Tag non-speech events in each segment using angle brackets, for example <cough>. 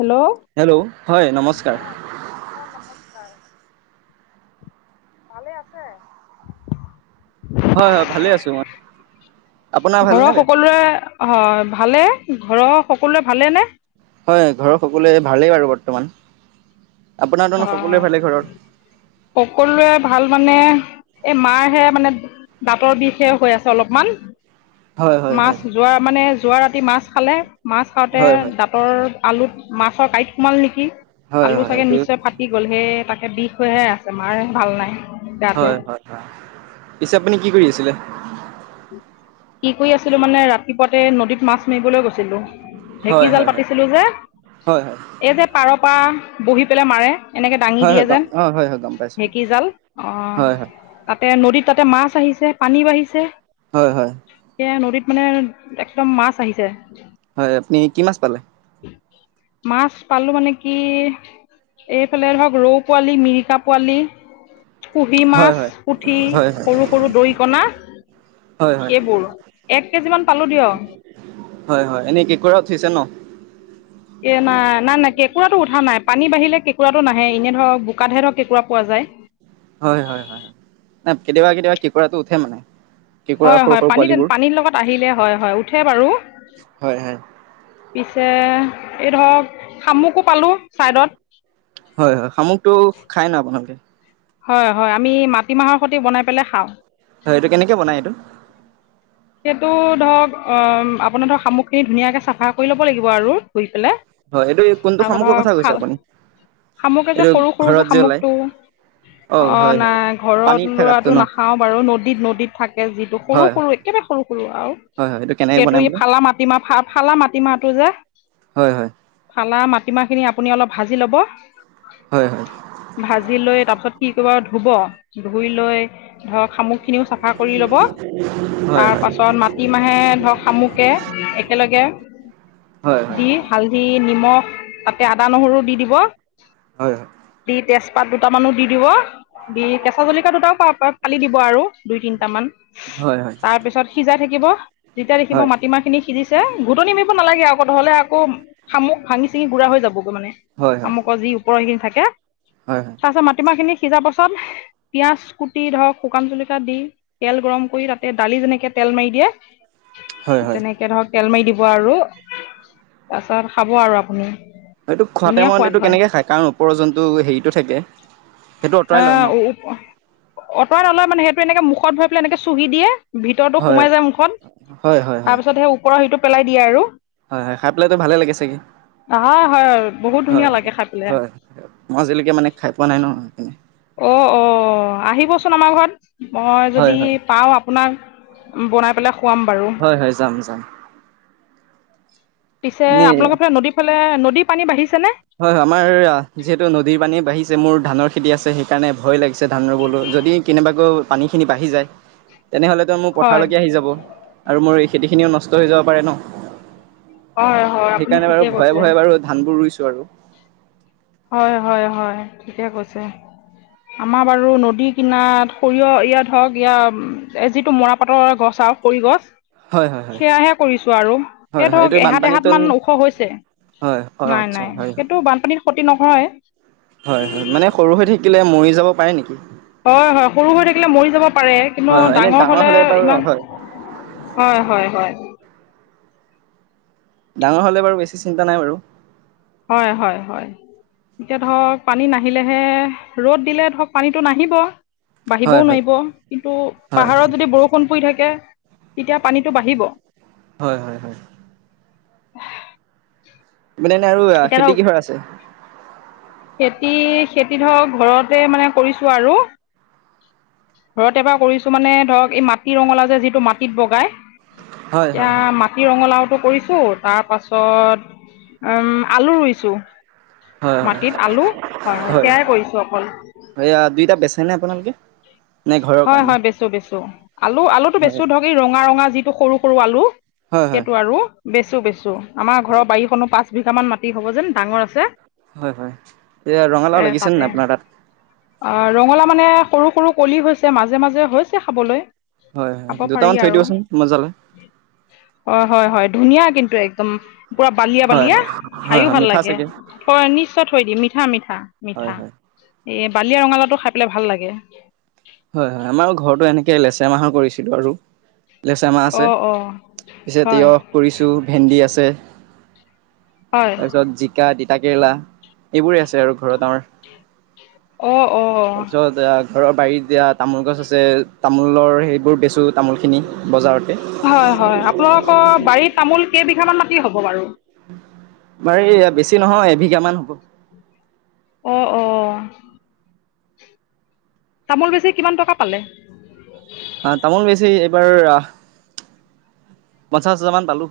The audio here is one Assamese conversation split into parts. হেল্ল' হেল্ল' হয় নমস্কাৰ ভালে আছে? হয় হয় ভালে আছো মই আপোনাৰ ঘৰৰ ভালনে বেয়া সকলোৰে হয় ভালে ঘৰৰ সকলোৱে ভালে নে? হয় ঘৰৰ সকলোৱে ভালেই বাৰু বৰ্তমান। আপোনাৰ তনো হয় সকলোৱে হয়, ভালে ঘৰত সকলোৱে ভাল মানে এই মাৰহে মানে দাঁতৰ বিষহে হৈ আছে অলপমান। হয় হয় মাছ হয় যোৱা মানে যোৱা ৰাতি মাছ খালে, মাছ খাওঁতে হয় হয় দাঁতৰ আলুত মাছৰ কাঁইট সোমাল নেকি। হয় আলু হয় চাগে এইটো নিশ্চয় ফাটি গল সেই তাকে বিষ হৈহে আছে মাৰ ভাল নাই গাটো হয় হয় হয়, পিছে আপুনি কি কৰি আছিলে? কি কৰি আছিলো মানে ৰাতিপুৱাতে নদীত মাছ মাৰিবলৈ গৈছিলোঁ। হয় ঢেঁকী জাল হয় হয় পাতিছিলো যে, হয় হয় এই যে পাৰৰ পৰা বহি পেলাই মাৰে। এনেকৈ দাঙি হয় দিয়ে হয় যে অ হয় হয় গম পাইছো ঢেঁকী জাল, অহ, হয় হয় তাতে নদীত তাতে মাছ আহিছে, পানী বাঢ়িছে। হয় হয়। সেয়া নদীত মানে একদম মাছ আহিছে। হয় আপুনি কি মাছ পালে? মাছ পালো মানে কি এইফালে ধৰক ৰৌ পোৱালি, মিৰিকা পোৱালি কুঁহি হয় মাছ, হয় পুঠি, হয় হয় সৰু সৰু দৰিকণা হয় হয় সেইবোৰ, এক কেজি মান পালো দিয়ক। হয় হয়, এনেই কে কৰা উঠিছে ন? এ নাই আমাৰ কেকুৰাটো উঠা নাই, পানী বাঢিলে কেঁকুৰাটো নাহেই, এনেই ধৰক বোকাতহে ধৰক কেঁকুৰা পোৱা যায়। হয় হয় হয় হয়, ন কেতিয়াবা কেতিয়াবা কি কেকোঁৰাটো উঠে মানে। কেঁকোৰাৰ হয় সৰু হয় সৰু পানী পোৱালিবোৰ পানীৰ লগত আহিলে হয় হয় উঠে বাৰু। হয় হয় পিছে এই ধৰক খামুকো পালো চাইডত। হয় হয়। শামুকটো খাই ন আপোনালোকে? হয় হয়। আমি মাটিমাহৰ সতি বনাই পেলাই খাওঁ। হয় এইটো কেনেকে বনাই এইটো? সেইটো ধৰক অ' আপোনাৰ ধৰক শামুখ খিনি ধুনীয়াকে চাফা কৰি ল'ব লাগিব আৰু পিলে হয় এইটো কোনটো তাৰপা শামুকৰ ধৰ কথা কৈছে ফাল আপুনি শামুকে যে এইটো সৰু সৰু যে ঘৰত ওলাই শামুকটো। অ' হয় হয় নাই ঘৰত পানীত থকাতো লৰাটো ন নাখাওঁ‌ বাৰু, নদীত নদীত থাকে যিটো সৰু হয় সৰু হয় একেবাৰে। ৰু আও হয় হয় এইটো কেনেকে সেইটো বনাই ই বোলে ফালা মাটিমাহ ফা ফালা মাটিমাহটো যে হয় হয় ফালা মাট মাতিমা খিনি আপুনি অলপ ভাজি ল'ব, হয় ভাজি লৈ তাৰপিছত কি কৰিব? ধুব, ধুই লৈ ধৰক শামু খিনিও চাফা কৰি ল'ব। হয় হয় তাৰ পাছত মাটিমাহে ধৰক শামুকে একেলগে। হয় হয় হয় দি হালধি নিমখ তাতে আদা নহৰু দি দিব হয় দি তেজপাত দুটামানো দি দিব। দি কেঁচা জলকাীয়া দুটাও পালি দিব আৰু দুই তিনিটামান হয় হয় তাৰপিছত সিজাই থাকি। যেতিয়া দেখিব হয় মাটিমাহ খিনি সিজি। ঘুটনি নি মিব নালাগে আকৌতহ'লে আকৌামু ভাঙি চি গুৰা হৈ যাব। মানে হয় হয় হয় আমুকৰ যি ওপৰ সিখিনি থাকে। হয় তাৰপিছত মাটিমাহ খিনি। সিজাৰ পাছত পিয়াজ কুটি ধৰক শুকান জলক দি তেল গৰম কৰি তাত। দালি যেনেকে তেল মাৰি দিয়ে হয়, হয়। তেনেকে ধৰক। তেল মাৰি দিব আৰু তাৰপিছত খাব আৰু আপুনি। এইটো খোৱা ধুনীয়া টাইমত সোৱাদ এইটো হয় কেনেকে খাই কাৰণ ওপৰ জন্তটো হেৰিতটো থাকে। সেইটো অ' আঁতৰাই লয় ন অঁতৰাই নলয় মানে সেইটো এনেকে মুখত ভৰি পেলাই এনেকে চুহি দিয়ে। ভিতৰতো হয় সোমাই যায়। হয় মুখত হয় হয় তাৰপিছত সেই ওপৰৰ সিটো পেলাই দিয়ে আৰু। হয় হয়। খাই পেলাইতো ভালে লাগি চাগে। হয় হয় বহুত হয় ধুনীয়া লাগে খাই হয় পেলাই হয়। মই আজিলৈকে মানে খাই পোৱা নাই ন। সেইকাৰণে অ' অ' আহিবচোন আমাৰ ঘৰত মই হয় যদি হয় পাওঁ আপোনাক। বনাই পেলাই। খুৱাম বাৰু হয় হয় যাম যাম। পিছে এনেই আপোনালোকৰ ফালে নদীৰ ফালে নদীৰ পানী বাঢ়িছে নে। হয় আমাৰ যিহেতু নদীৰ পানী বাঢ়িছে। মোৰ ধানৰ খেতি আছে সেইকাৰণে ভয় লাগিছে। ধান 'ৰুবলৈ যদি কেনেবাকৈ পানীখিনি বাঢ়ি যায়। তেনেহ'লেতো মোৰ হয় পথাৰলৈকে আহি যাব আৰু মোৰ খেতিখিনিও নষ্ট হৈ যাব পাৰে ন। হয় হয় আপুনি সেইকাৰণে ঠিকে বাৰু ভয়ে কৈছে ভয়ে বাৰু ধান বোৰ ৰুইছো আৰু। হয় হয় হয় ঠিকে কৈছে। আমাৰ বাৰু নদী কিনাত সৰিয়হ ইয়াত ধৰক ইয়াৰ যিটো মৰাপাতৰ গছ। চা খৰি গছ। হয় হয় হয় সেয়াহে কৰিছো আৰু হয় এই হয় এইটো ধৰক এহাত বানপানীত এহাত মান ওখ হৈছে। হয় হয় নাই আচ্ছা নাই হয় সেইটো বানপানীত ক্ষতি নহয়। হয় হয় মানে সৰু হৈ থাকিলে মৰি যাব পাৰে নেকি? হয় হয় সৰু হৈ থাকিলে মৰি যাব পাৰে কিন্তু হয় হয় এনেই ডাঙৰ হলে বাৰু ইমান। হয় হয় হয় হয়। ডাঙৰ হ'লে বাৰু বেছি চিন্তা নাই বাৰু। হয় হয় হয়। এতিয়া ধৰক পানী নাহিলেহে ৰ'দ দিলে ধৰক পানীতটো নাহিব। বাঢ়িবও হয় হয় নোৱাৰিব কিন্তু হয় পাহাৰত হয় যদি বৰষুণ পৰি থাকে। তেতিয়া পানীতটো বাঢ়িব। হয় হয় হয়। <unintelligible> মানে এনে আৰু খেতি কিহৰ আছে? খেতি-খেতি ধৰক ঘৰতে মানে কৰিছো আৰু। ঘৰত এবাৰ কৰিছো। মানে ধৰক এই মাটি ৰঙালাউ যে যিটো মাটিত বগাই। হয় এতিয়া হয় হয় মাটি ৰঙলাও কৰিছো। তাৰপাছত ওম আলু ৰুইছো। হয়, সেয়াই কৰিছোঁ অকল হয়। দুইটা বেচ নে আপোনালোকে? নে ঘৰৰ হয়, কাৰণে? হয়। বেচো, বেচো। আলু, আলুটো হয় বেচো ধৰক। ৰঙা ৰঙা যিটো সৰু সৰু আলু। হয় সেইটো আৰু বেচো, বেছো। আমাৰ ঘৰৰ বাৰীখনৰ পাচ বিঘামান মাটি হ'ব যেন ডাঙৰ আছে। হয়, হয়। এ ৰঙালাও লাগিছেনে আপোনাৰ তাত? ৰঙালাউ মানে সৰু সৰু কলি হৈছে। মাজে মাজে হৈছে খাবলৈ। হয় হয় খাব পাৰি দুটামান থৈ আৰু দিবচোন মই জলে হয়, হয়, হয়। ধুনীয়া কিন্তু একদম, পুৰা বালিয়া হয় বালিয়া। হয়। হয় খাইও হয় ভাল মিঠা লাগে। চাগে হয়, নিশ্চয় থৈ দিম। হয় মিঠা-মিঠা-মিঠা। হয় এ বালিয়া ৰঙালাওটো খাই পেলাই ভাল লাগে। হয়, হয়। আমাৰ ঘৰতো এনেকে লেচেৰা মাহৰ কৰিছিলো আৰু লেচেআমা অ আছে অ পিছত হয় তিয়হ কৰিছো, ভেন্দি আছে। হয় তাৰপিছত জিকা, তিতাকেৰেলা সেইবোৰে আছে আৰু ঘৰত আমাৰ। অ অ তাৰপিছত আহ ঘৰৰ বাৰীত এতিয়া তামোল গছ আছে, তামোলৰ সেইবোৰ বেচোঁ হয়, হয়। আপোনালোকৰ বাৰীত তামোল কেইবিঘা মান মাটি হ'ব বাৰু। আমাৰ এই বেছি নহয় এবিঘা মান হ'ব। অ-অ। তামোল বেছি কিমান টকা পালে? অ তামোল বেছি এইবাৰ পঞ্চাছ হাজাৰ মান পালো।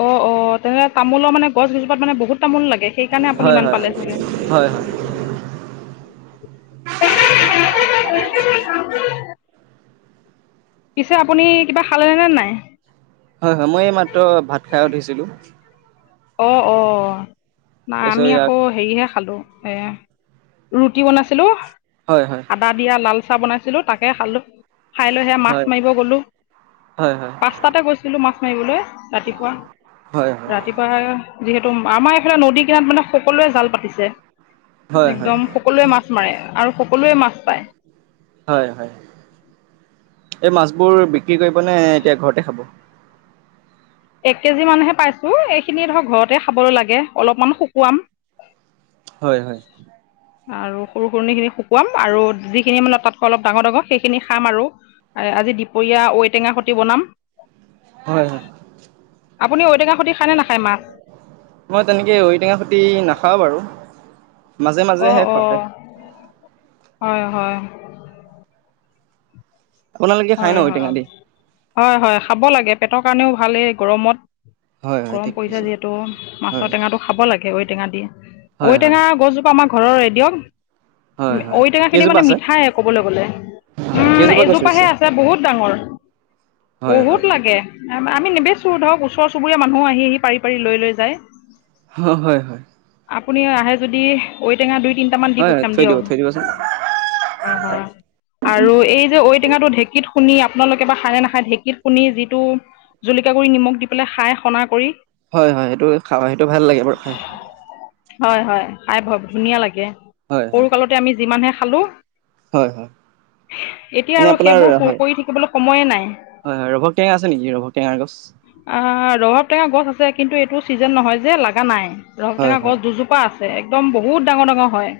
অ-অ, তেনেহ'লে তামোলৰ মানে গছকেইজোপাত মানে বহুত ত তামোল লাগে। সেইকাৰণে আপুনি হয়, ইমান হয়, হয়, পালে চাগে। হয়, <inaudible> পিছে আপুনি কিবা খালে নে নাই? হয়, হয়। মই মাত্ৰ ভাত খাই উঠিছিলোঁ। অ-অ, নাই তাৰপিছত আমি আকৌ ইয়াক হেৰিহে খালো। এ ৰুটি বনাইছিলো, হয়, হয়, আদা দিয়া লাল পিঠা বনাইছিলো, তাকে খালো। খাই লৈ হেয়া মাছ হয়, মাৰিব গলো। হয়, হয়, পাঁচটাতে গৈছিলো মাছ মাৰিবলে ৰাতিপুৱা, হয়, ৰাতিপুৱা। যিহেতু আমাৰ এইফালে নদী কিনাৰত মানে সকলোৱে জাল পাতিছে। হয়, হয়, একদম সকলোৱে মাছ মাৰে আৰু সকলোৱে মাছ পায়। হয়, হয়। এই মাছবোৰ বিক্ৰী কৰিব নে এতিয়া ঘৰতে খাব? এক কেজি মানহে পাইছো। এইখিনি ধৰা ঘৰতে খাবলৈ লাগে, অলপমান শুকুৱাম। হয়, হয়। আৰু সৰু সুৰণিখিনি শুকুৱাম আৰু যিখিনি মানে তাতকৈ অলপ ডাঙৰ ডাঙৰ সেইখিনি খাম আৰু। আজি দুপৰীয়া ঐ টেঙা সতি বনাম। হয়, হয়, আপুনি ঔটেঙা সতি খাইনে না মই তেনেকে ঐটেঙা সতি নাখাওঁ বাৰু। মাজে মাজেহে অ-অ, খোৱা হয়, হয়-হয়। আপোনালোকে খাই ন হয়, হয়। ঔটেঙা দি? হয়, হয়। খাব লাগে। পেটৰ কাৰণেও ভালে এই গৰমত। হয়, হয়, গৰম ঠিক পৰিছে কৈছে। যিহেতু মাছৰ হয়, টেঙাটো খাব লাগে ঐ টেঙা দি। হয়, হয়, ঐটেঙা গছজোপা আমাৰ ঘৰৰে দিয়ক। হয়, হয়, ঐটেঙা খিনি কেইজোপা মানে আছে? মিঠাই ক'বলৈ গ'লে। হয়, উ কেইজোপা গছ এজোপাহে ৰুইছে? আছে। বহুত ডাঙৰ হয়, হয়, বহুত লাগে। আমি নেবেচো ধৰক ওচৰ চুবুৰীয়া মানুহ আহি আহি পাৰি পাৰি লৈ লৈ যায়। হয় হয় আপুনি আহে যদি ঔটেঙা দুই তিনিটামান দি হয়, হয়, পঠিয়াম থৈ দিব, দিয়ক থৈ দিবচোন। আৰু এই যে ঔ টেঙাটো ঢেক ঢেঁকীত খুনি আপোনালোকে বা খায় নে নাখায়? ঢেঁকীত খুনি যিটো জুলক গুড়ি নিমখ দি পেলাই খাই সনা কৰি হয় হয় সেইটো খাওঁ সেইটো ভাল লাগে বাৰু খায়। হয় হয় খাই বৰ ধুনীয়া লাগে। হয় সৰু হয়। কালতে আমি যিমানহে খালো। হয় হয় এনে আপোনাৰ ক হয় কৰি থাকিবলৈ সময়ে নাই। হয় ৰভক টেঙা আছে নেকি ৰভক টেঙাৰ গছ? অ' ৰভ টেঙা গছ আছে কিন্তু এইটো চিজন নহয় যে লগা নাই ৰস হয় টেঙা গছ হয়। দুজোপা আছে। একদম বহুত ডাঙৰ ডাঙৰ হয়।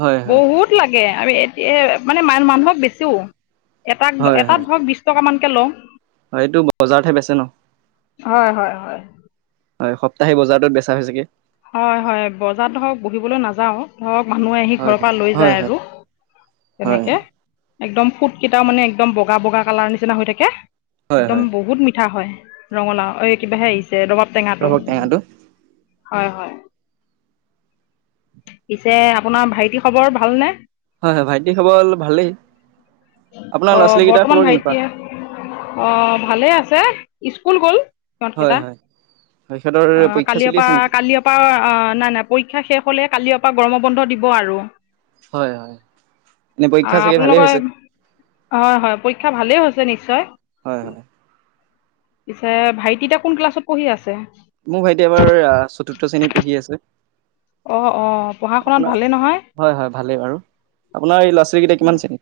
হয় হয় বহুত লাগে আমি এতিয়া মানে ম মানুহক বেছিও এটাক হয় হয় এটাত ধৰক বিশছ টকামানকৈ লওঁ হয় এইটো বজাৰতহে বেচ ন হয় হয় হয়। হয় সপ্তাহে বজাৰটোত বেচা হৈছোগে হয় হয় বজাৰ ধৰক বহিবলৈ নাযাও ধৰক মানুহে আহি হয় ঘৰৰ পৰা হয়। লৈ হয় যায় হয় আৰু হয় তেনেকে একদম ফুট কেইটাও মানে একদম বগা বগা কালাৰ নিচিনা হৈ থাকে হয় একদম হয় বহুত মিঠা হয়। ৰঙালাও অ' কিবাহে আহিছে ৰবাব টেঙাটো হয় হয় পিছে আপোনাৰ ভাইটি খবৰ ভালনে? হয় হয়। ভাইটি খবৰ ভালেই। আপোনাৰ ল'ৰা অ' ছোৱালীকেইটাৰ বৰ্তমান খবৰ কেনেকুৱা? ভাইটিয়ে অ' ভালে আছে স্কুল গ'ল। সত হয় কেইটা হয় হয় সিহঁতৰ অ' পৰীক্ষা কালি চলি আছে নেকি? পৰা। কালি পৰা নাই নাই পৰীক্ষা শেষ হ'লে কালিপ পৰা গৰম বন্ধ দিব আৰু হয় হয়। এনে পৰীক্ষা অ' চাগে ভালেই আপোনালোকৰ হৈছে হয় হয় পৰীক্ষা ভালে হৈছে। নিশ হয় হয়। পিছে ভাইটিতা কোন ক্লাছত পঢ়ি আছে? মোৰ ভাইটি এবাৰ চতুৰ্থ শ্ৰেণীত পঢ়ি আছে। অ' অ' পঢ়া শুনাত আপোনাৰ ভালেই নহয় হয় হয় ভালেই বাৰু। আপোনাৰ এই ল'ৰা ছোৱালীকেইটা কিমান শ্ৰেণী?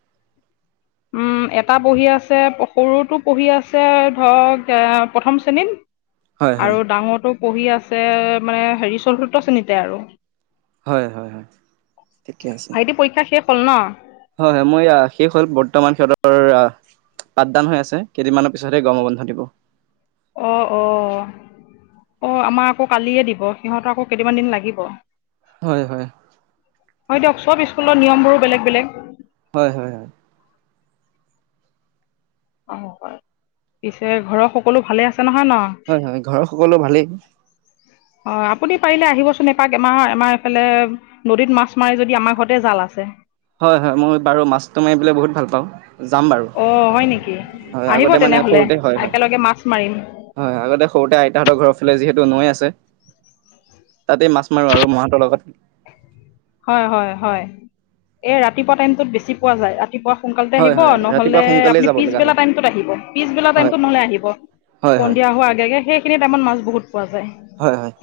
উম এটা পঢ়ি আছে সৰুতো পঢ়ি আছে। ধৰক এ প্ৰথম শ্ৰেণীত হয় হয় আৰু ডাঙৰটো পঢ়ি আছে। মানে হেৰি চলত্ৰ শ্ৰেণীতে আৰু হয় হয় হয় ঠিকে আছে। শষোলল হয় হয় মই শেষ হ'ল বৰ্তমান। কহতৰ আহ পাঠদান হৈ আছে কেইদিনমানৰ পিছতহে গম বন্ধ দিব। অ' অ' অ' আমাৰ আকৌ কালিয়ে দিব সিহঁত আকৌ কেইটামান দিন লাগিব। হয় হয়। হয় দিয়ক। চব স্কুলৰ নিয়মবোৰো বেলেগ বেলেগ। হয় হয় হয় অ' হয় পিছে ঘৰৰ সকলো ভালে আছে। নহয় ন হয় হয় ঘৰৰ সকলো ভালেই। হয় আপুনি পাৰিলে আহিবচোন। এপাক আমাৰ আমাৰ এইফালে নদীত মাছ মাৰি যদি আমাৰ ঘৰতে জাল আছে। হয় হয় মই বাৰু মাছটো মাৰি পলৈ বহুত ভাল পাওঁ। যাম বাৰু অ' হয় নেকি হয় আহিব আগতে মানে তেনেহলে সৰুতে হয় হয় একেলগে মাছ মাৰিম। হয় আগতে সৰুতে আইতাহঁৰ ঘৰালে যিহেতু এইটো নৈ আছে তাতে মাছ মাৰো আৰু মহতৰ লগত হয় হয় হয়। এই ৰাতিপুৱা টাইমটোত বেছি পোৱা যায়। ৰাতিপুৱা সোনকালতে হয় আহিব। হয় ৰাতিপুৱা নহ'লে সোনকালে আপুনি যাব লগা পিছবেলা হয় টাইমটোত আহিব। পিছবেলা হয় টাইমটোত নহ'লে আহিব। হয় হয় সন্ধিয়া হোৱাৰ আগে আগে সেইখিনি টাইমত মাছ বহুত পোৱা যায়। হয় হয়।